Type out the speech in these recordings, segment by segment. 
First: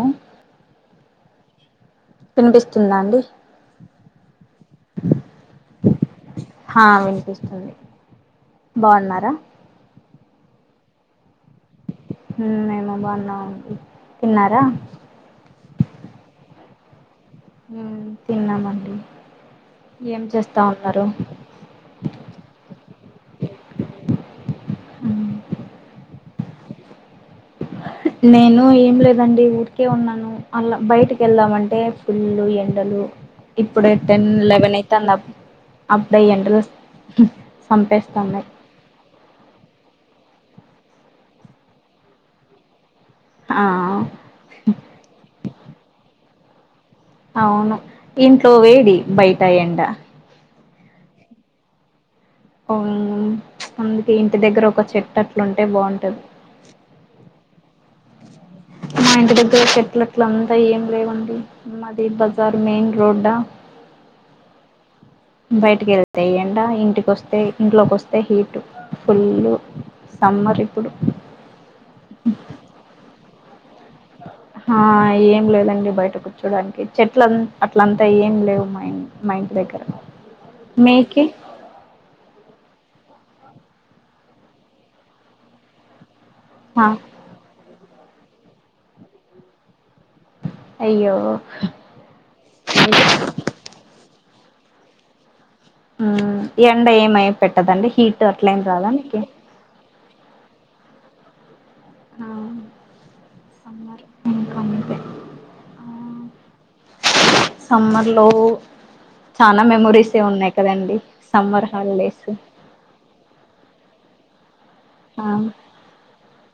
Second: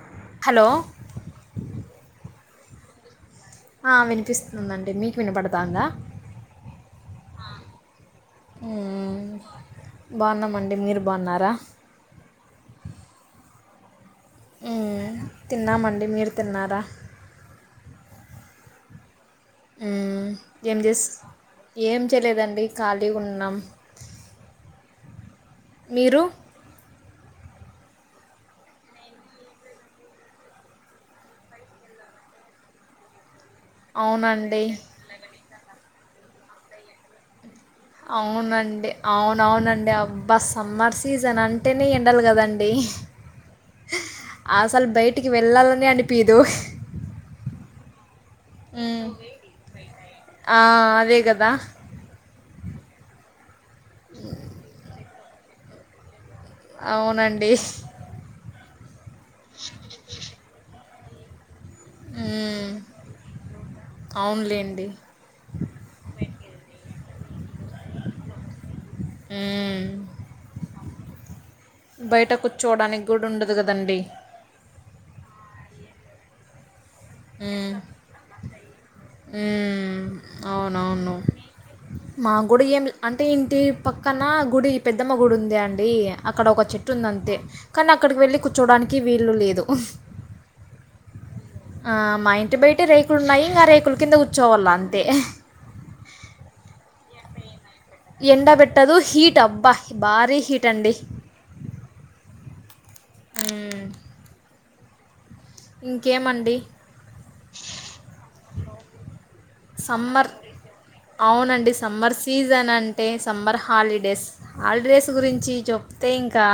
Hello hello పినిపిస్తుందా అండి ఆ వినిపిస్తుందండి మీకు వినపడతాందా హా వినిపిస్తుంది హ్మ్మ్ బాగున్నారా బాగున్నామండి మీరు బాగున్నారా హ్మ్మ్ నేను బాగున్నా ఆంటీ హ్మ్మ్ తిన్నామండి మీరు తిన్నారా హ్మ్మ్ తిన్నామండి ఏం చేస్తా ఏ చే ఉన్నారు ఏం చేయలేదండి ఖాళీ ఉన్నాం హ్మ్మ్ మీరు [inaudible] నేను ఏం లేదండి ఊరికే ఉన్నాను అలా బయటకి వెళ్దామంటే పుల్లు ఎండలు ఇప్పుడు టెన్ అవునండి లెవెన్ అయిత్ అ అప్పుడ అయ్యంట అవునండి అవునవునండి ఆ బస్ సమ్మర్ సీజన్ అంటేనే ఎండలు కదండి ఆ అసలు బయటికి వెళ్ళాలని అనిపిదు అవును ఇంట్లో వేడి మ్మ్. బయట ఎండ ఆ అదే కదా అ అందుకే ఇంటి దగ్గర ఒక చెట్టు అట్లుంటే బాగుంటది అవునండి మా ఇంటి దగ్గర చెట్ల అట్ల అంతా ఏం లేవండి మాది బజార్ మ్మ్. మెయిన్ రోడ్డ అవునులేండి. బయటికి వెళ్తే ఎండ ఇంటికి వస్తే ఇంట్లోకి వస్తే హీటు ఫుల్ హ్మ్. సమ్మర్ ఇప్పుడు బయట కూర్చోడానికి గూడ ఉండదు కదండి ఆ ఏం లేదండి బయట కూర్చోడానికి చెట్ల హ్మ్. అట్లంతా ఏం లేవు మా మా ఇంటి దగ్గర హ్మ్. మీకి మా గుడి ఏం అంటే ఇంటి పక్కన గుడి పెద్దమ్మ గుడి ఉంద అండి అక్కడ ఒక ఆ చెట్టు ఉందంతే కానీ అక్కడికి వెళ్ళి కూర్చోడానికి వీళ్లు లేదు అయ్యో ఆ మా ఇంటి బయట రేకులు ఉన్నాయి ఇంకా రేకుల కింద కూర్చోవళ్ళ అంతే మ్ ఎండ ఏమై పెట్టదండి హీట్ అట్లేం రాదా ఎండబెట్టదు మీకి హీట్ అబ్బా భారీ హీట్ అండి ఆ హ్మ్మ్ సమ్మర్ ఇంకా అంతే ఇంకేమండి సమ్మర్లో చాలా మెమొరీసే సమ్మర్ ఉన్నాయి కదండి అవునండి సమ్మర్ హాలిడేస్ సీజన్ అంటే సమ్మర్ హాలిడే డ్రెస్ ఆళ్ డ్రెస్ ఆ గురించి చెప్తే ఇంకా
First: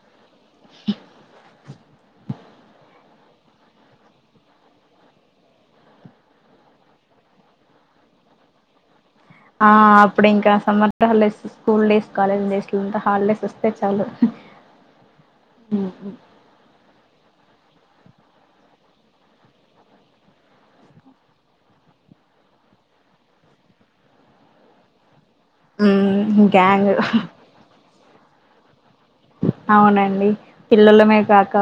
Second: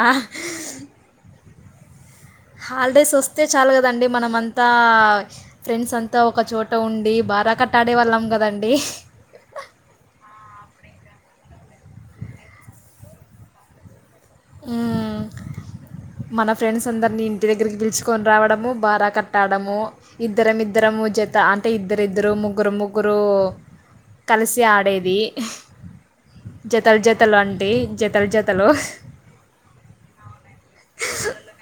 హాలిడేస్ వస్తే చాలు కదండి మనమ అంతా ఫ్రెండ్స్ అంతా ఒక చోట ఉండి బ్వారా కట్టాడే వాళ్ళం కదండి ఆ అప్పుడు ఇంకా summer holidays school days college days లంతా హాలిడేస్ వస్తే చాలు మన ఫ్రెండ్స్ అందరినీ ఇ ఇంటి దగ్గరికి పిలుచుకొని రావడము బారా కట్టాడము ఇద్దరం ఇద్దరము జత అంటే ఇద్దరిద్దరు ముగ్గురు ముగ్గురు కలిసి ఆడేది మ్మ్ గ్యాంగ్ జతల జతలు అంటే జతలు జతలు అవునండి పిల్లలమే కాక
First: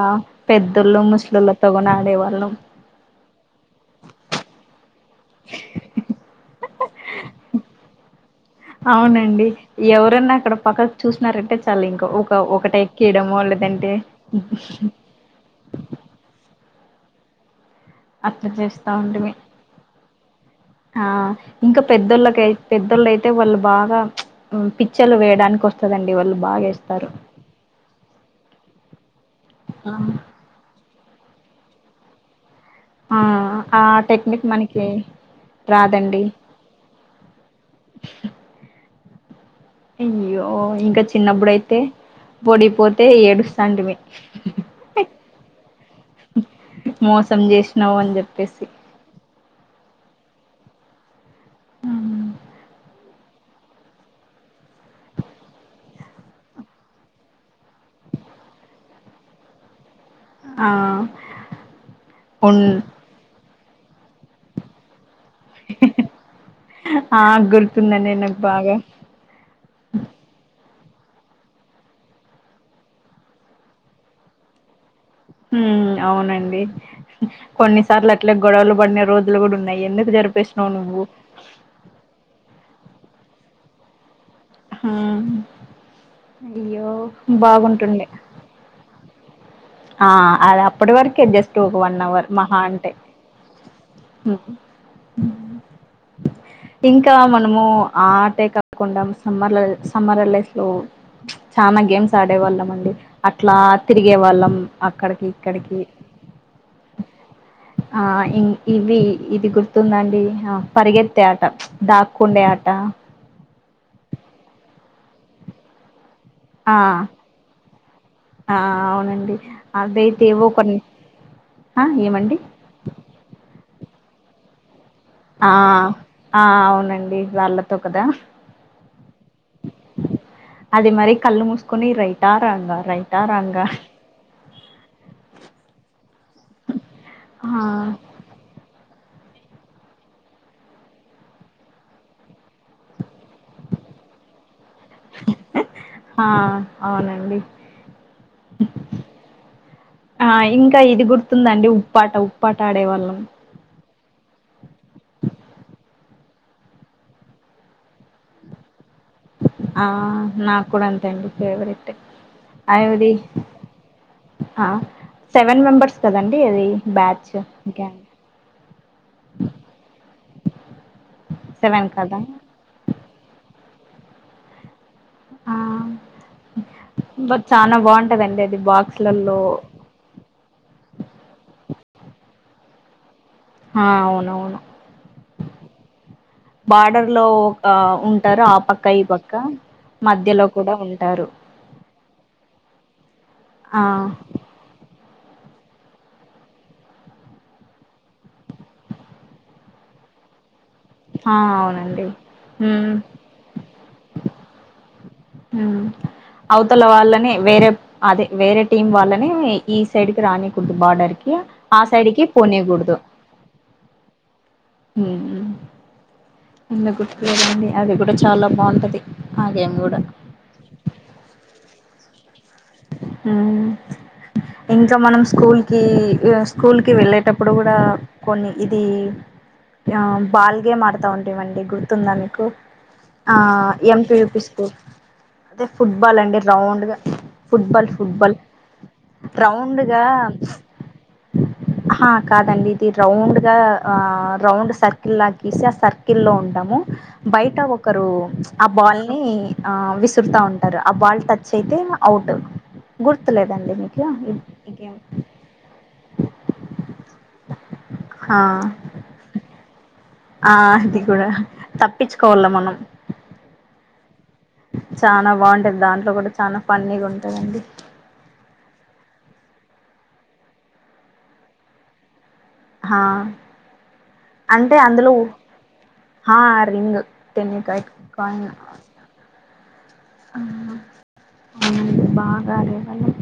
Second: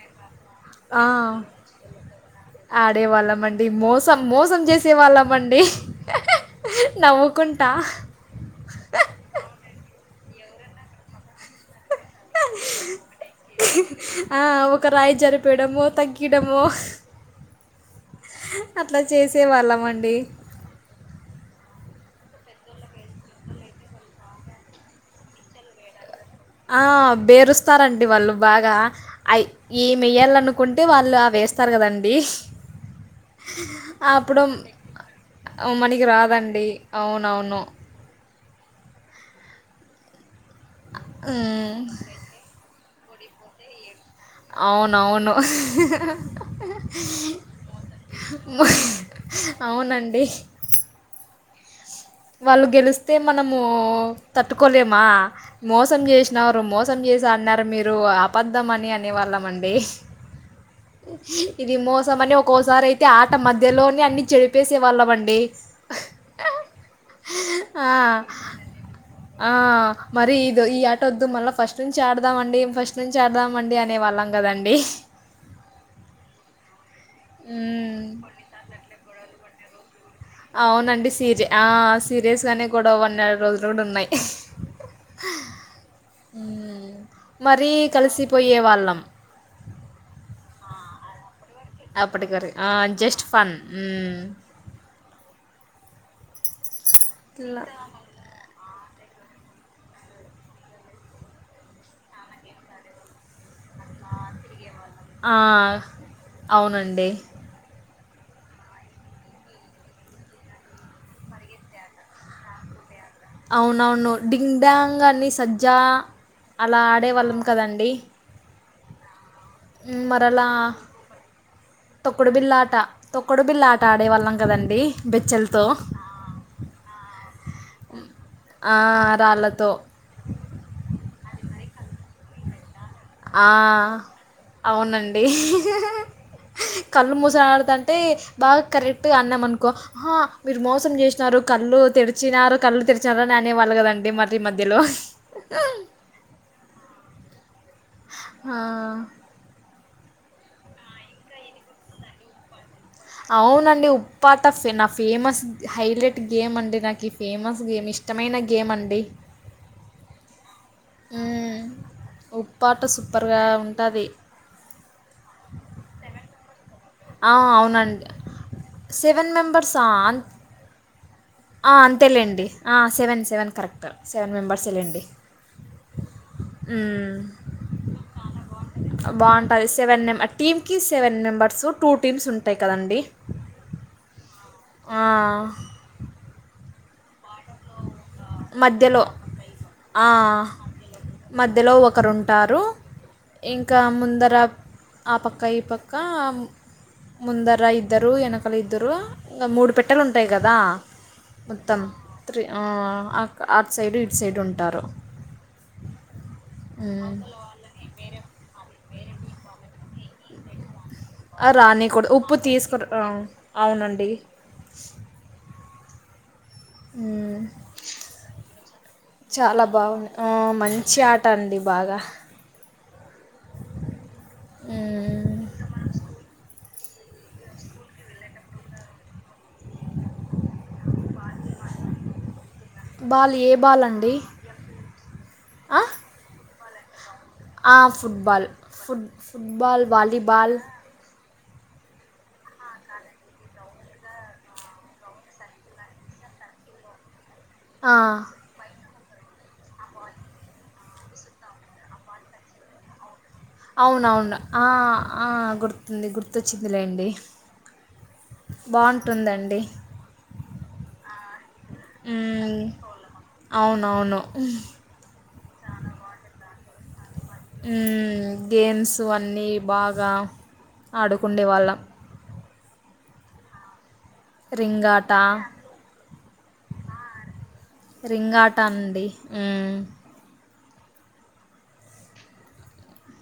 పెద్దళ్ళు ఆ, ముసలుళ్ళతోగని ఆడేవాళ్ళం మండి మోసం మోసం చేసి ఇచ్చే వాళ్ళమండి. నవ్వుకుంటా ఎక్కడన్నా అక్కడ పక్కకు చూసినారంటే చాలింక ఒక ఒకటేక్కిడము లేదంటే ఆ, ఒక రాయి జరిపేయడమో తగ్గియడమో అట్లా చేస్తా అట్లా ఉంటిమి చేసే వాళ్ళమండి. ఆ ఇంకా పెద్దోళ్ళకై పెద్దోళ్ళయితే వాళ్ళు బాగా మ్ పిక్చ్చర్లు వేయడానికి వస్తదం ఆ బేరుస్తారండి వాళ్ళు బాగా అయ్ ఏమేయ్యలనుకుంటే వాళ్ ళ్లు అవేస్తారుకదండి. ఆ ఆ అప్పుడు టెక్నిక్ మనకి అవ్ మనకి రాదండి అవునవును. అయ్యో ఇంకా మ్మ్. చిన్నప్పుడుయితే బడికిపోతే ఏడుస్తాంటిమి. అవునవును. మోసం చేసినావు అని చెప్పేసి అవునండి. ఆ వాళ్ళు గెలిస్తే మనము తట్టుకోలేమా మోసం చేసినారు మోసం చే సి అడ్నారు మీరు అపద్ధమని అనే వాళ్ళమండి. ఆ ఇది మోసమని ఉన్ ఒకోసారయితే ఆట మధ్య ధ్యలోనే అన్ని చెడిపేసేవాళ్ళమండి. ఆ ఆ గుర్తుందండి నాకు బాగా ఆ మరి ఇద్ ఈ ఆటోద్దు మళ్ళ ఫస్ట్ నుంచి ఆడదామండి ఫస్ట్ నుంచి ఆడదామండి అనే వాళ్ళం కదండి. హ్మ్ అవునండి. మ్మ్. కొన్నిసార్లు అట్లే గొడవలు పడిన రోజులు కూడా ఉన్నాయి. ఎందు అవునండి. సీరియ ఆ సీరియస్ గానే గొడవ పడిన రోజులు కూడా ఉన్నాయ్. హ్మ్ అయ్యో హ్మ్ మరీ బాగుంటుండే కలిసిపోయే వాళ్ళం. ఆ అదప్పుటి వర్కే జస్ టు ఒక వన్ అవర్ అప్పటికి వరకు మహా ఆ అంటే జస్ట్ ఫన్ మ్మ్. ఇంకా మనము ఇలా ఆటే కా కుండం సమ్మర్లో సమ్మర్ హాలిడేస్లో చానా గేమ్స్ ఆడే వాళ్ళమండి అట్లా ఆ తిరిగే వాళ్ళం అక్కడికి ఆ ఇక్కడికి అవునండి ఆ ఇ ఇవి ఇది గుర్తుందాండి ఆ పరిగెత్తే ఆట దాక్కుండే ఆట అవునవును డింగ్ డాంగని సజ్జా ఆ అలా ఆడేవాళ్ళం కదండి. ఆ అవునండి. అదైతే మరలా ఏవో కొన్ని ఆ తొక్కుడు ఏమండి బిల్లాట తొక్కుడు బిల్లా ఆట ఆడేవాళ్ళం కదండి. ఆ బెచ్చలతో ఆ అవునండి రాళ్ళతో కదా రాళ్ళతో అది మరి కళ్ళు మూసుకొని రైటా రాంగ ఆ అవునండి. కళ్ళు మూసి ఆ ఆడుతాంటే బాగా కరెక్ ట్టు అన్నామనుకో ఆహా! మీరు మోసం చేసినారు. కళ్ళు తెరిచినారు. కళ్ళు తెరిచినారని అనే వాళ్ళు కదండి మరి మధ్యలో ఆ అవునండి. హా ఆ ఇంకా ఇది గుర్తుందండి ఉప్పాట ఉప్పా అవునండి ఉప్పాట నా ఫేమస్ హైలే ట్ గేమ్ అండి. నాకీ ఫేమస్ గేమ్ ఇష్టమైన గేమ్ అండి. ఆ నాక్ కూడా అంతే అండి హ్మ్. ఫేవరెట్. ఉప్పాట అవ్ది సూపర్‌గా ఉంటది. ఆ సెవెన్ మెంబర్స్ కదండి. అది ఆ బ్యాచ్ గ్యాంగ్ అవునండి. సెవెన్ మెంబర్సా అం సెవెన్ కదా అంతేలేండి. ఆ సెవెన్ సెవెన్ కరెక్ట్ సెవెన్ మెంబర్సే లేండి. ఆ బట్ చాలా బాగుంటదండి అది ఉ బాక్స్లలో బాగుంటుంది సెవెన్ మెంబర్ టీమ్కి సెవెన్ మెంబర్స్ టూ టీమ్స్ ఉంటాయి కదండడి ఆ అవునవును ఆ బార్డర్ లో ఒక ఉన్ ఉంటారు ఆ పక్క మధ్యలో ఈ పక్క ఆ! మధ్యలో కూడా ఉంటారు మధ్యలో ఒకరుంటారు. ఇంకా ఆ ముందర ఆ పక్క ఈ పక్క ముందర ఇద్దరు ఏనకలు ఇద్దరు ఇంగ మూడు పెట్టెలు ఉంటాయి కదా ఆ మొత్తం అవునండి త్రి ఉమ్ ఆ అక్- అటు సైడ్ ఇటు సైడ్ ఉంటారు అవతల హ్మ్. వాళ్ళనే వేరే అదే వేరే టీం వాళ్ళని ఈ సైడ్ కి రానికూడదు బార్డర్ కి ఆ రానికూడదు సైడ్కి ఉప్పు తీసుకో పోనేకూడదు ఆ, అవునండి ఉ ఇందు గుర్తు మ్మ్. వెండి అవి కూడా చాలా బాగుంటది ఆ చాలా గేమ్ కూడా బాగుంది మంచి ఆట అండి బాగా ఉ ఇంకా మనం మ్మ్. స్కూల్ కి య స్కూల్కి వెళ్ళేటప్పుడు కూడా కొన్ని ఇది ఆ బాల్ గేమ్ ఆడతా ఉంటేవండి గుర్తుందా మీకు బాల్ ఆ ఏ బాల్ అండి ఎంపిియయుపి స్కూల్ అదే ఆ? ఫుట్బాల్ అండి రౌండ్గా ఆ, ఫుట్బాల్ ఫుట్బాల్ ఫుట్ ఫుట్బాల్ ర్రౌండ్గా వాలీబాల్ ఆహా కాదండి ఇది రౌండ్ గా ఆ రౌండ్ సర్కిల్ లా గీసి ఆ సర్కిల్ లో ఉంటాము బయట ఆ, ఒకరు ఆ బాల్ ని ఆ విసురూత ఉంటారు ఆ బాల్ టచ్ అయితే ఇంగా అఔట్ గుడ్ అవునవును ఆ ఆ గుర్తుంది గుర్తొచ్చిందిలేండి ఆ బాగుంటుందండి ఆ ఇది కూడా తప్పించుకోవాల మ్మ్. మనం అవునవును చానా బాగుంటది దాంట్లో కూడా చాల ఫన్నీగా ఉంటంది గున్న ఉ గేమ్స్ అన్నీ బాగా ఆడుకుండే వాళ్ళం హా రింగ్ ఆట హా రింగ్ టెన్నికైట్ కాయిన్ ఉ ఉ అవునడి బాగా ఆడేవాళ్ళం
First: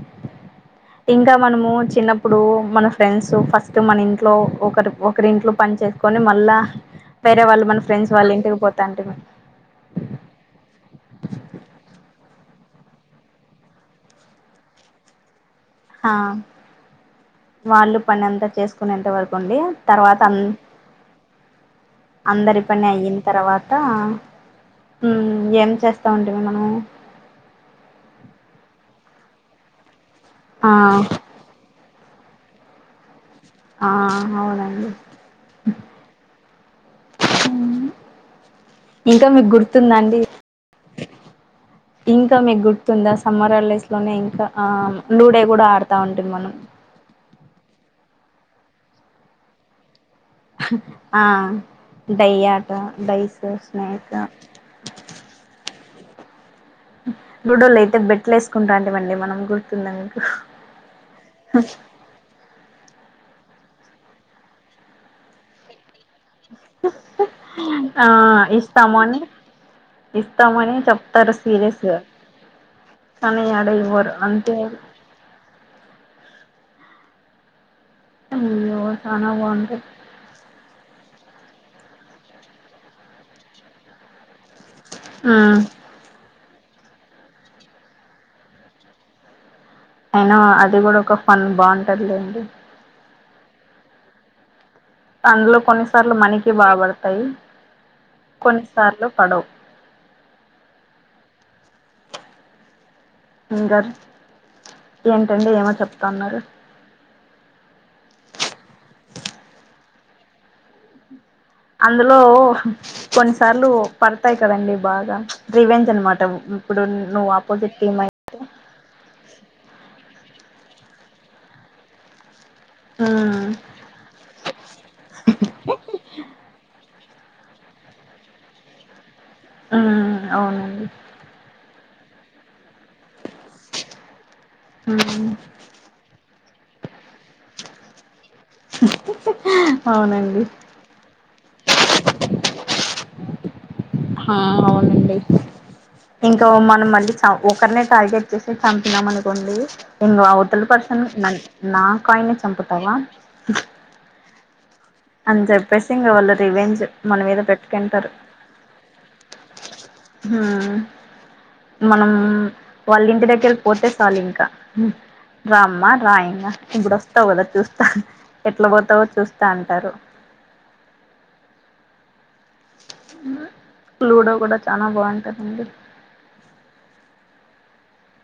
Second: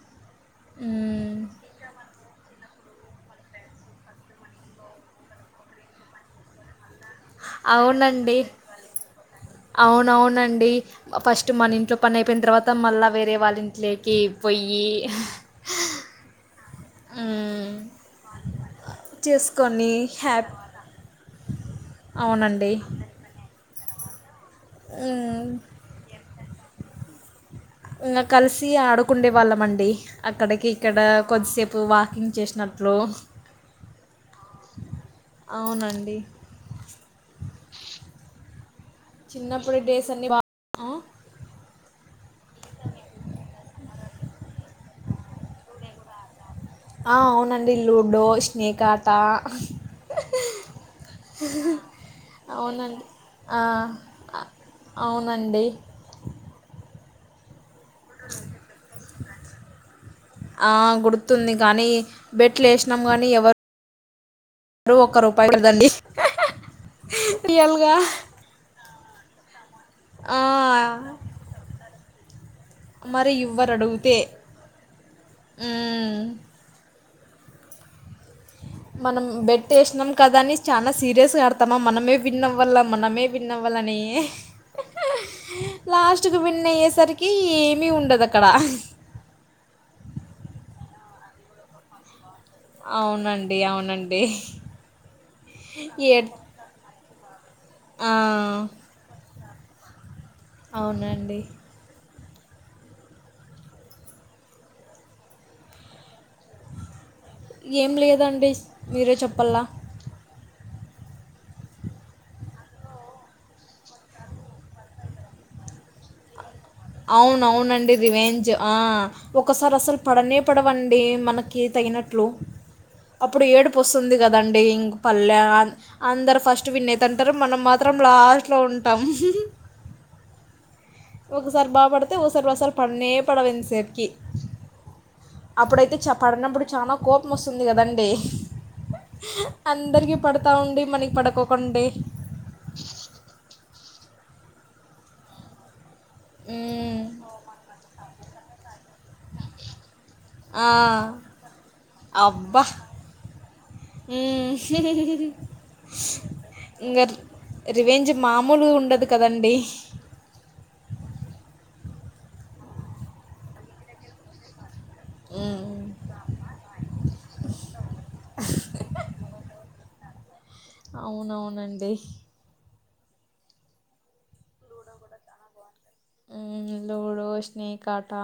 ఇంకా మ్మ్. మనము చిన్న అప్ ప్పుడు మన ఫ్రెండ్స్ ఫస్ట్ మన ఇంట్లో ఒకరి ఒకరింట్లో పని చేసుకొని మళ్ళా వేరే వాళ్ళు మన ఫ్రెండ్స్ వాళ్ళు అవునండి ఇంటికి పోతాంటిమి అవునవునండి ఫస్ట్ మన ఇంట్లో పని అయిపోయిన తర్వాత మళ్ళా వేరే వాళ్ళ ఇంట్లోకి పోయి హా మ్మ్. వాళ్ళు పని అంతా చేసుకునేంతవరకుండి చేసుకొని తర్వాత అన్ హ్యాపీ అందరి అవునండి పని అయిన తర్వా త ఉ మ్మ్. ఏం చేస్తా ఉంటివి మనము ఇకా కలిసి ఆడుకుండే వాళ్ళంమండి అక్కడికి ఆ ఇక్కడ కొద్దిసేపు వా కింగ్ చేసినట్లు ఆ అవునండి అవునండి ఇంకా మీకు చిన్నప్పుడు డేస్ గుర్తుందండి అన్నీ బా ఆ? ఇంకా తో మీకు గుర్తుందా సమ్మర్ హడేస్ లోనే ఇంకా లూడే కూడా ఆడుతా ఉంటిమి మనం ఆ అవునండి లూడో స్నేక్ ఆట ఆ డయయాట అవునండి డైస్ ఆ స్నేక్ ఆ, అవునండి లూడోలు అయితే బెట్ లు వేసుకుంటాంటిమి అండి మనం గుర్తుందా మీకు ఆ గుర్తుంది కానీ బెట్లు వేసినాం కానీ ఎవరు రు ఒక్క రూపాయి కదండి ఆ ఇస్తాము అని ఆ ఇస్తామని చెప్తారు సీరియస్గా మరి కనీ అడ ఇవ్వరు అడిగితే అంటే మ్మ్ అయ్యో మనం చానా బెట్ బాగుంటది వేసినాం కదాని చాలా సీరియస్ ఆడతామా మనమే విన్నవ్వల్ల మనమే విన్నవల్లని ఉమ్ లాస్ట్కు విన్ విన్ అయ్యేసరికి ఏమి ఉండదు అక్కడ అయినా అది కూడా ఒక ఫన్ బాగుంటదిలేండి అవునండి అవునండి అందులో కొన్నిసార్లు ఏ మనకి బాపడతాయి ఆ, కొన్నిసార్లు పడవు అవునండి ఇంకా ఏంటండి ఏమో చెప్తాన్నారు ఏం లేదండి మీరే చెప్పలా అందులో కొన్నిసార్లు పడతాయి కదండి బాగా రివెంజ్ అనమాట ఇప్పుడు నువ్వు అవును ఆపోజిట్ అవునండి టీమ్ అయి రివేంజ్ ఆ ఒకసారి అసలు పడనే పడవండి మనకి తగినట్లు అప్పుడు ఉమ్ ఏడుపు వస్తుంది కదండ ఇంక పల్లె అందరు ఫస్ట్ విన్ తంటారు మనం మాత్రం లాస్ట్లో ఉంటాం ఉ అవును ఒకసారి బాపడితే ఒకసారి ఒకసారి పనే పడవు ఎంతసేపటికీ అప్పుడైతే చ పడినప్పుడు చాలా కోపం వస్తుంది కదండ అందరికి అవునండి పడతా ఉండి మనకి పడుకోకండి హ అవును ఇంకా మనం మ్మ్. మళ్ళీ చ ఒకరినే టార్గెట్ చేసి చం మనుకోండి ఇం ఆ అవతల పర్సన్ నా కాయి ని అబ్బా చంపుతావా హ్మ్. అని చెప్పేసి ఇంకా వాళ్ళు రివేంజ్ ఇంగ మన మీద పెట్టుకుంటారు రివెంజ్ మామూలుగా ఉండదు కదండి హుమ్ మనం వాళ్ళ ఇంటి దగ్గర పోతే చాలు ఇంకా హ్మ్. రామ్మ రా ఇంగ ఇప్పుడు వస్తావు కదా చూస్తా ఎట్లా పోతావో చూస్తాను అంటారు అవునవునండి లూడో కూడా చాలా బాగుంటాదండి హ్మ్మ్ లూడో స్నేకాటా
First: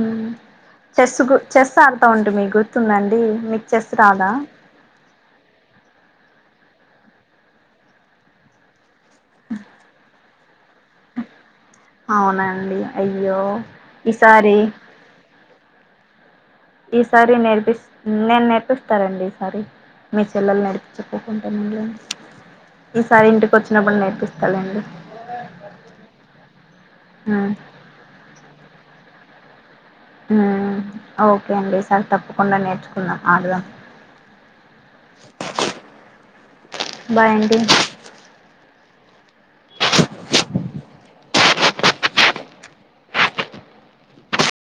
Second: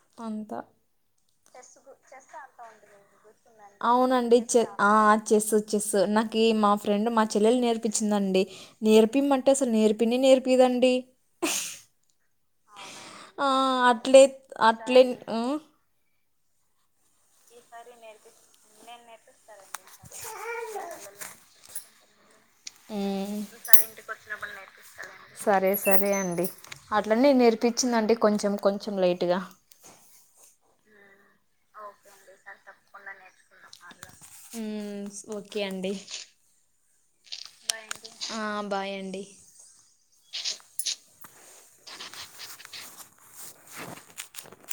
హ్మ్ అంత చెస్ గు చెస్ కూ ఆడుతా చెస్ ఉంటి మీకు ఆడతా వుంటి గుర్తుందండి మీకు చెస్ రాదా అవునండి చె ఆ చెస్ చెస్ నాకు కి మా ఫ్రెండ్ మా చెల్లలు నేర్పించిందండి నేర్పిమం టే అసలు నేర్పినే నేర్ ఇదండీ అవునండి అయ్యో ఆ అట్లే ఈసారి అట్లే ఉ ఈసారి నేర్పి నేను నేర్పిస్తారండి ఈసారి మీ చెల్లలుని నడిపించకోకుంటానండి ఈసారి హ్మ్. ఇంటికి వచ్చినప్పుడు నేర్పిస్తారు సరే సరే అండి అట్లనే ఉమ్ నేర్పించిందిండి కొంచెం కొంచెం లైట్ టు గా హ్మ్మ్ ఓకే అండి సారి తప్పకుండా నేర్చుకుందాం ఆడుదాం హుమ్ ఓకే అండి బాయ్ అండి బాయండి [inaudible]